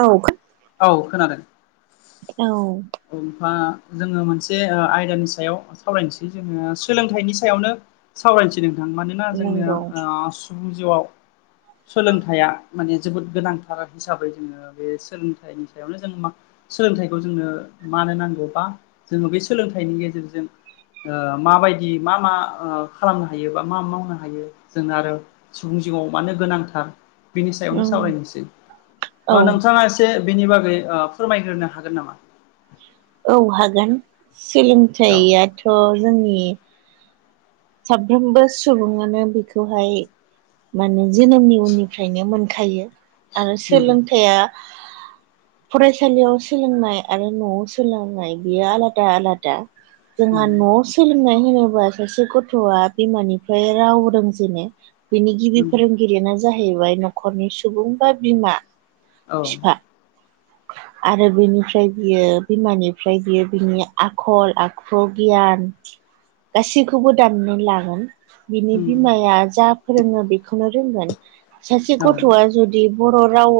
औ खो औ खोनादों। औ ओमफा जोङो मोनसे ओ आयदानि सायाव सावरायनसै जोङो सोलोंथाइनि सायावनो सावरायनसै नोंथां। मानोना जोंनो नंगौ ओ सुबुं जिउआव सोलोंथाइया माने जोबोद गोनांथार हिसाबै जोङो ओ बे सोलोंथाइनि सायावनो जों मा सोलोंथाइखौ जोंनो मानो नांगौबा जोङो बे सोलोंथाइनि गेजेरजों ओ माबायदि मा मा ओ खालामनो हायो बा मा मावनो हायो जों आरो सुबुं जिउआव मानो गोनांथार बिनि सायावनो उम सावरायनोसै। औ ओ नोंथाङा एस से बिनि बागै ओ फोरमायग्रोनो हागोन नामा? औ हागोन। औ सोलोंथाइआथ' जोंनि साफ्रोमबो सुबुङानो बिखौहाय माने जोनोमनि उननिफ्रायनो मोनखायो आरो नंगौ सोलोंथाइआ [inaudible] फरायसालियाव सोलोंनाय आरो न'आव सोलोंनाय बियो आलादा आलादा। औ जोंहा न'आव सोलोंनाय होनोबा सासे गथ थ'आ बिमानिफ्राय राव रोंजेनो। बिनि गिबि नंगौ फोरों गिरियानो जाहैबाय न'खरनि सुबुं बा बिमा। औ। बिफा आरो बिनिफ्राय बियो बिमानिफ्राय बियो बिनि आखल आखु गियान गासिखौबो दान्नानै लागोन। बिनि नंगौ बिमाया जा फोरोङो बेखौनो रोंगोन सासे औ गथ'आ जुदि बर' राव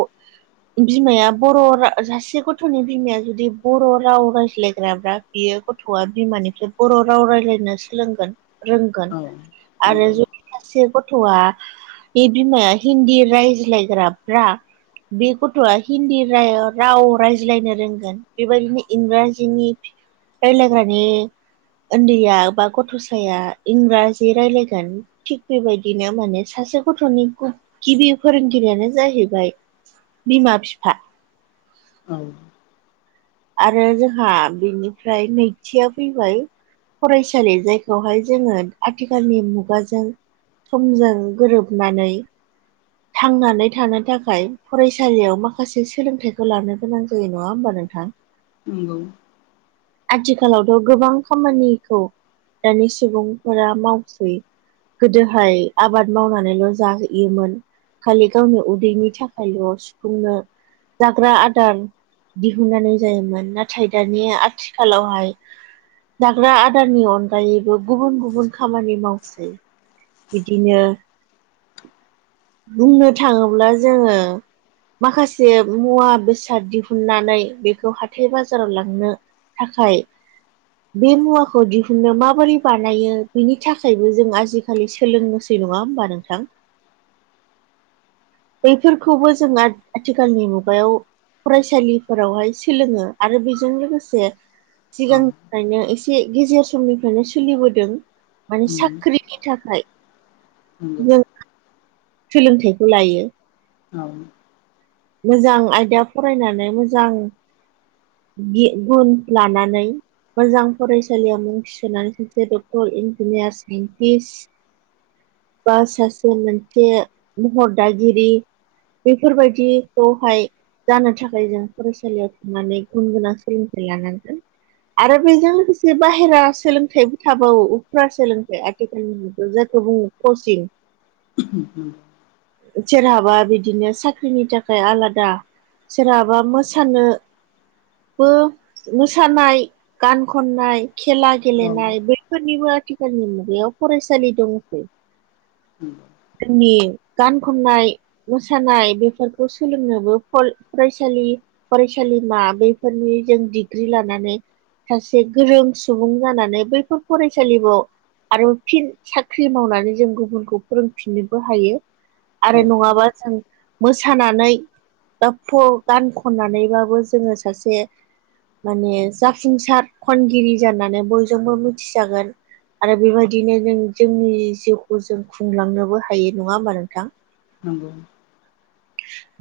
बिमाया बर' रा सासे गथ'नि बिमाया जुदि बर' राव रायज्लायग्राब्रा बियो गथ'आ बिमानिफ्राय बर' राव रायलायनो सोलोंगोन रोंगोन औ आरो नंगौ जु सासे गथ'आ बे बिमाया हिन्दी रायज्लायग्राब्रा बे गथ'आ हिन्दी राय राव रायज्लायनो रोंगोन बेबायदिनो इंराजिनि रायलायग्रानि ओन्दैया बा गथ'साया इंराजि रायलायगोन। थिग बेबायदिनो माने सासे गथ'नि ग-गिबि फोरोंगिरियानो जाहैबाय बिमा-बिफा। औ। आरो जोंहा बिनिफ्राय नैथिया फैबाय फरायसालि जायखौहाय जोङो आथिखालनि मुगाजों समजों गोरोबनानै थांनानै थानो थाखाय फरायसालियाव माखासे सोलोंथाइखौ लानो गोनां जायो नङा होमबा नोंथां? नंगौ। आथिखालावथ' गोबां खामानिखौ दानि सुबुंफोरा मावसै। गोदोहाय आबाद मावनानैल' जाहैयोमोन। खालि गावनि उदैनि थाखायल' सुफुंनो जाग्रा आदार दिहुननानै जायोमोन। नाथाय दानि आथिखालावहाय जाग्रा आदारनि अनगायैबो गुबुन गुबुन खामानि मावसै। बिदिनो बुंनो थाङोब्ला जोङो माखासे मुवा बेसाद दिहुननानै बेखौ हाथाय बाजाराव लांनो थाखाय बे मुवाखौ दिहुननो माबोरै बानायो बिनि थाखायबो जों आजि खालि सोलोंनोसै नङा होमबा नोंथां? बैफोरखौबो जों आ-आथिखालनि मुगायाव फरायसालिफोरावहाय सोलोङो आरो बेजों लोगोसे औ सिगांनिफ्रायनो एसे गेजेर समनिफ्रायनो सोलिबोदों। माने उम साख्रिनि थाखाय। नंगौ जों सोलोंथाइखौ लायो। औ मोजां आयदा फरायनानै मोजां गि गुन लानानै मोजां फरायसालियाव मुं थिसननानै सासे डक्टर, इन्जिनियार, साइन्टिस्ट बा सासे मोनसे महर दागिरि बेफोरबायदि बेवहाय जानो थाखाय जों फरायसालियाव थांनानै गुन गोनां सोलोंथाइ लानांगोन। आरो बेजों लोगोसे बाहेरा सोलोंथाइबो थाबावो उफ्रा सोलोंथाइ आथिखालनि मुगायाव जायखौ बुङो कचिं। [unintelligible] सोरहाबा बिदिनो साख्रिनि थाखाय थाखाय आलादा सोरहाबा मोसानो बो मोसानाय गान खननाय खेला औ नंगौ औ गेलेनाय बैफोरनिबो आथिखालनि मुगायाव फरायसालि दङसै। उम जोंनि गान खननाय, मोसानाय बेफोरखौ सोलोंनोबो फरायसालि फरायसालिमा बेफोरनि जों डिग्रि लानानै सासे गोरों सुबुं जानानै बैफोर फरायसालिफोराव आरो फिन साख्रि मावनानै जों गुबुनखौ फोरोंफिननोबो हायो। आरो नङाबा जों मोसानानै बा गान खननानैबाबो जोङो सासे माने जाफुंसार खनगिरि जानानै बयजोंबो मिथिजागोन। आरो बेबायदिनो जों-जोंनि जिउखौ जों खुंलांनोबो हायो नङा होमा नोंथां? नंगौ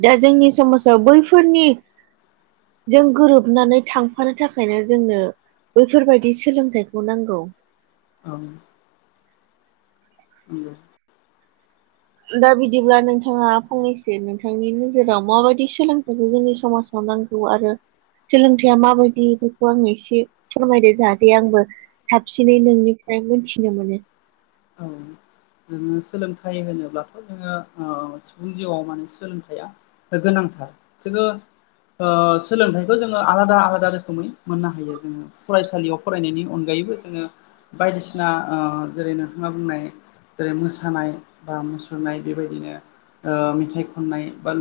दा जोंनि समाजाव बैफोरनि जों गोरोबनानै थांफानो थाखायनो जोंनो बैफोरबायदि सोलोंथाइखौ नांगौ। औ उम दा बिदिब्ला नोंथाङा फंनैसो नोंथांनि नोजोराव माबायदि सोलोंथाइखौ जोंनि समाजाव खालामनांगौ आरो सोलोंथाइया माबायदि बेखौ आं एसे फोरमायदो जाहाथे आंबो साबसिनै नोंनिफ्राय मोनथिनो मोनो। औ। जोङो सोलोंथाइ होनोब्लाथ' जोङो सुबुं जिउआव माने सोलोंथाइया गोनांथार। जोङो सोलोंथाइखौ जोङो आलादा आलादा रोखोमै मोननो हायो जोङो। फरायसालियाव फरायनायनि अनगायैबो जोङो बायदिसिना ओ जेरै नों थाङा बुंनाय जेरै मोसानाय बा मुसुरनाय बेबायदिनो ओ मेथाइ खननाय बा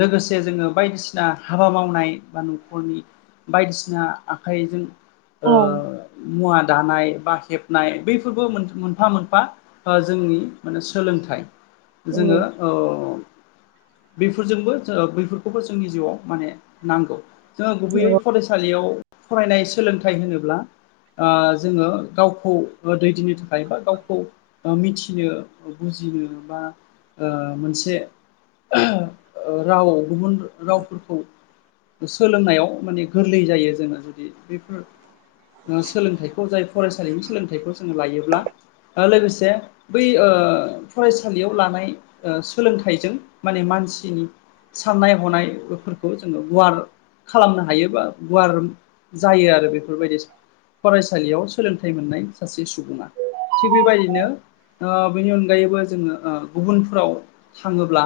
लोगोसे जोङो बायदिसिना हाबा मावनाय बा न'खरनि बायदिसिना आखाइजों ओ औ मुवा दानाय बा हेबनाय बैफोरबो मो नफा मोनफा ओ जोंनि माने सोलोंथाइ। जोङो बेफोरजोंबो बैफोरखौबो जोंनि जिउआव माने नांगौ। जोङो गुबैयै फरायसालियाव फरायनाय सोलोंथाइ होनोब्ला जोङो गावखौ दैदेननो थाखाय बा ओ गावखौ मिथिनो बुजिनो बा ओ मोनसे राव गुबुन रावफोरखौ सोलोंनायाव माने गोरलै जायो जोङो जुदि बेफोर सोलोंथाइखौ जाय फरायसालिनि सोलोंथाइखौ जोङो लायोब्ला ओ लोगोसे बै फरायसालियाव लानाय सोलोंथाइजों माने मानसिनि साननाय हनायफोरखौ जोङो गुवार खालामनो हायो बा गुवार जायो आरो बेफोरबायदि फरायसालियाव सोलोंथाइ मोननाय सासे सुबुङा। थिग बेबायदिनो बेनि अनगायैबो जोङो गुबुनफ्राव थाङोब्ला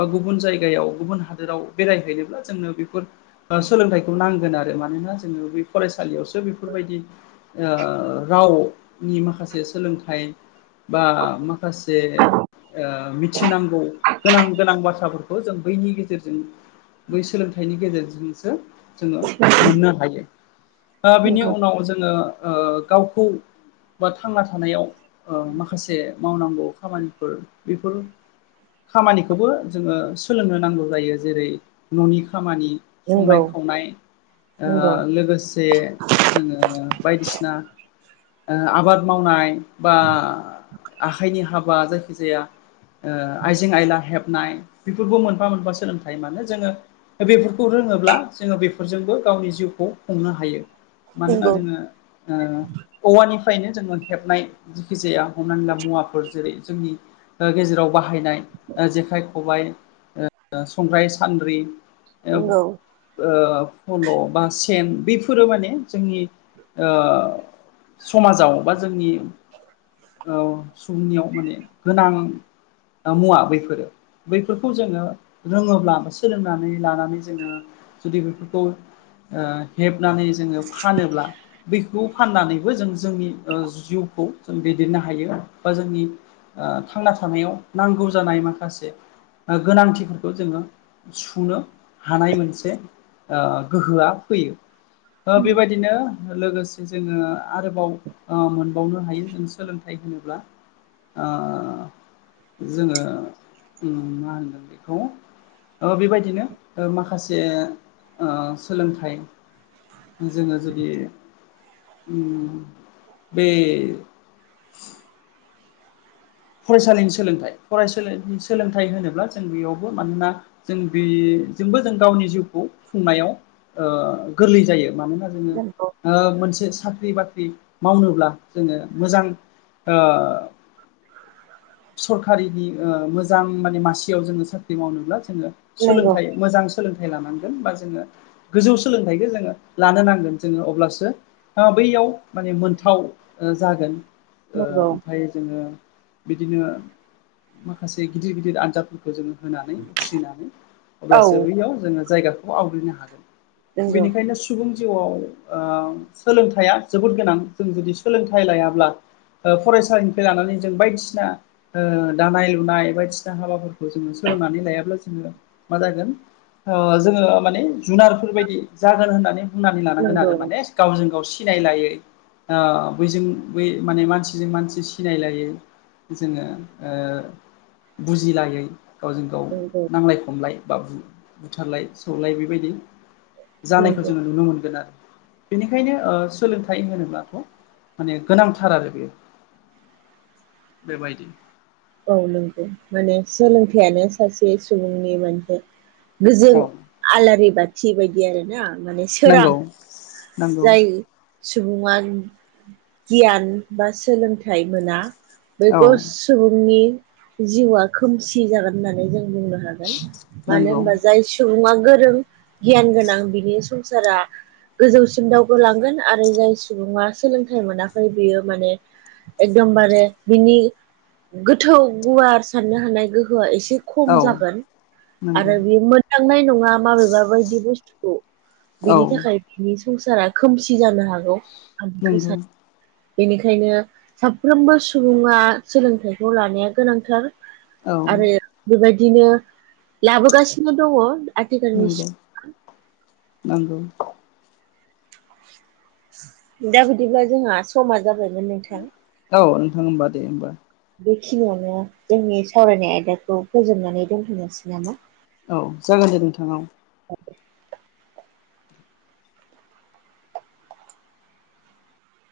बा गुबुन जायगायाव गुबुन हादोराव बेरायहैनोब्ला जोंनो बेफोर सोलोंथाइखौ नांगोन आरो मानोना जोङो बै फरायसालियाव बेफोरबायदि ओ रावनि माखासे सोलोंथाइ बा माखासे मिथिनांगौ गोनां गोनां बाथ्राफोरखौ जों बैनि गेजेरजों बै सोलोंथाइनि गेजेरजोंसो जोङो मोननो हायो। दा बेनि उनाव जोङो ओ गावखौ बा थांना थानायाव ओ माखासे मावनांगौ खामानिफोर बेफोर खामानिखौबो जोङो सोलोंनो नांगौ जायो जेरै न'नि खामानि संनाय नंगौ खावनाय नंगौ लोगोसे जोङो बायदिसिना ओ आबाद मावनाय बा आखाइनि हाबा जायखिजाया ओ आइजें आयला हेबनाय बेफोरखौ मोनफा मोनफा सोलोंथायाइ मानो जोङो दा बेफोरखौ रोङोब्ला जोङो बेफोरजोंबो गावनि जिउखौ खुंनो हायो। मानोना नंगौ जोङो ओ औवानिफ्रायनो जोङो हेबनाय जखि जाया हमनानै ला मुवाफोर जेरै जोंनि ओ गेजेराव बाहायनाय जेखाइ खबाइ संग्राय सान्द्रि ओ नंगौ फल' बा सेन बेफोरो माने जोंनि ओ समाजाव बा जोंनि औ सुबुंनियाव माने गोनां मुवा बैफोरो। बैफोरखौ जोङो रोङोब्ला बा सोलोंनानै लानानै जोङो जुदि बेफोरखौ ओ हेबनानै जोङो फानोब्ला, बैखौ फाननानै बेबो जों जोंनि ओ जिउखौ जों दैदेननो हायो बा जोंनि ओ थांना थानायाव नांगौ जानाय माखासे ओ गोनांथिफोरखौ जोङो सुनो हानाय मोनसे ओ गोहोआ फैयो। ओ बेबायदिनो लोगोसे जोङो आरोबाव ओ मोनबावनो हायो जों सोलोंथाइ होनोब्ला ओ जोङो ओ मा होनो बेखौ ओ बेबायदिनो ओ माखासे सोलोंथाइ जोङो जुदि बे फरायसालिनि सोलोंथाइ फरायसालिनि सोलोंथाइ होनोब्ला जों बेयावबो मानोना जों बेजोंबो जों गावनि जिउखौ खुंनायाव ओ गोरलै जायो मानोना रोङो, नंगौ ओ मोनसे साख्रि बाख्रि मावनोब्ला जोङो मोजां ओ सरखारिनि ओ मोजां माने मासेयाव जोङो साख्रि मावनोब्ला जोङो नंगौ नंगौ सोलोंथाइ मोजां सोलोंथाइ लानांगोन बा जोङो गोजौ सोलोंथाइखौ जोङो लानो नांगोन जोङो अब्लासो ओ बैयाव माने मोनथाव ओ जागोन ओ नंगौ ओमफाय जोङो बिदिनो माखासे गिदिर गिदिर आनजाद खौ जोङो होनानै उथ्रिनानै औ अब्लासो बैयाव जोङो जायगाखौ आवग्रिनो हागोन। नंगौ बेनिखायनो सुबुं जिउआव ओ सोलोंथाइया जोबोद गोनां जों जुदि सोलोंथाइ लायाब्ला ओ फरायसालिनिफ्राय लानानै जों बायदिसि ना ओ दानाय लुनाय बायदिसिना हाबाफोरखौ जोङो सोलोंनानै लायाब्ला जोङो मा जागोन ओ जोङो माने जुनारफोरबायायदि जागोन होननानै बुंनानै लानांगोन आरो माने गावजों गाव सिनायलायै ओ बैजों बै माने मानसिजों मानसि सिनायलायै जोङो ओ बुजिलायै गावजों गाव नांलाय खमलाय बा बु बुथारलाय सौलाय बेबायदि जानायखौ जोङो नुनो मोनगोन आरो बेनिखायनो ओ सोलोंथाइ होनोब्लाथ' माने गोनांथार आरो बेयो बेबायायदि औ नंगौ माने सोलोंथाइयानो सासे सुबुंनि मोनसे गोजों औ आलारि बाथि बायदि आरो ना। माने सोरां नंगौ नंगौ जायो सुबुङा गियान बा सोलोंथाइ मोना औ बेखौ सुबुंनि जिउआ खोमसि जागोन होननानै जों बुंनो हा गोन मानो नंगौ होनबा जाय सुबुङा गोरों गियान गोनां बिनि संसारा गोजौसिम दावगालांगोन आरो जाय सुबुङा सोलोंथाइ मोनाखै बियो माने एकदमबारे बिनि गोथौ गुवार साननो हानाय गोहोआ एसे खम औ जागोन नंगौ आरो बियो मो खांनाय नङा माबेबावबायदि बुस्थुखौ औ बिनि थाखाय बे संसारा खोमसि जानो हागौ आं बेखौ नंगौ सानो बेनिखायनो साफ्रोमबो सुबुङा सोलोंथाइखौ लानाया गोनांथार। औ आरो बेबायदिनो लाबोगासिनो दङ। आथिखालनि नंगौ नंगौ दा बिदिब्ला जोंहा समा जाबायमोन नोंथां औ नोंथां होमबा दे होमबा बेखिनियावनो जोंनि सावरायनाय आयदाखौ फोजोबनानै दोनथनोसै नामा? औ जागोन दे नोंथां औ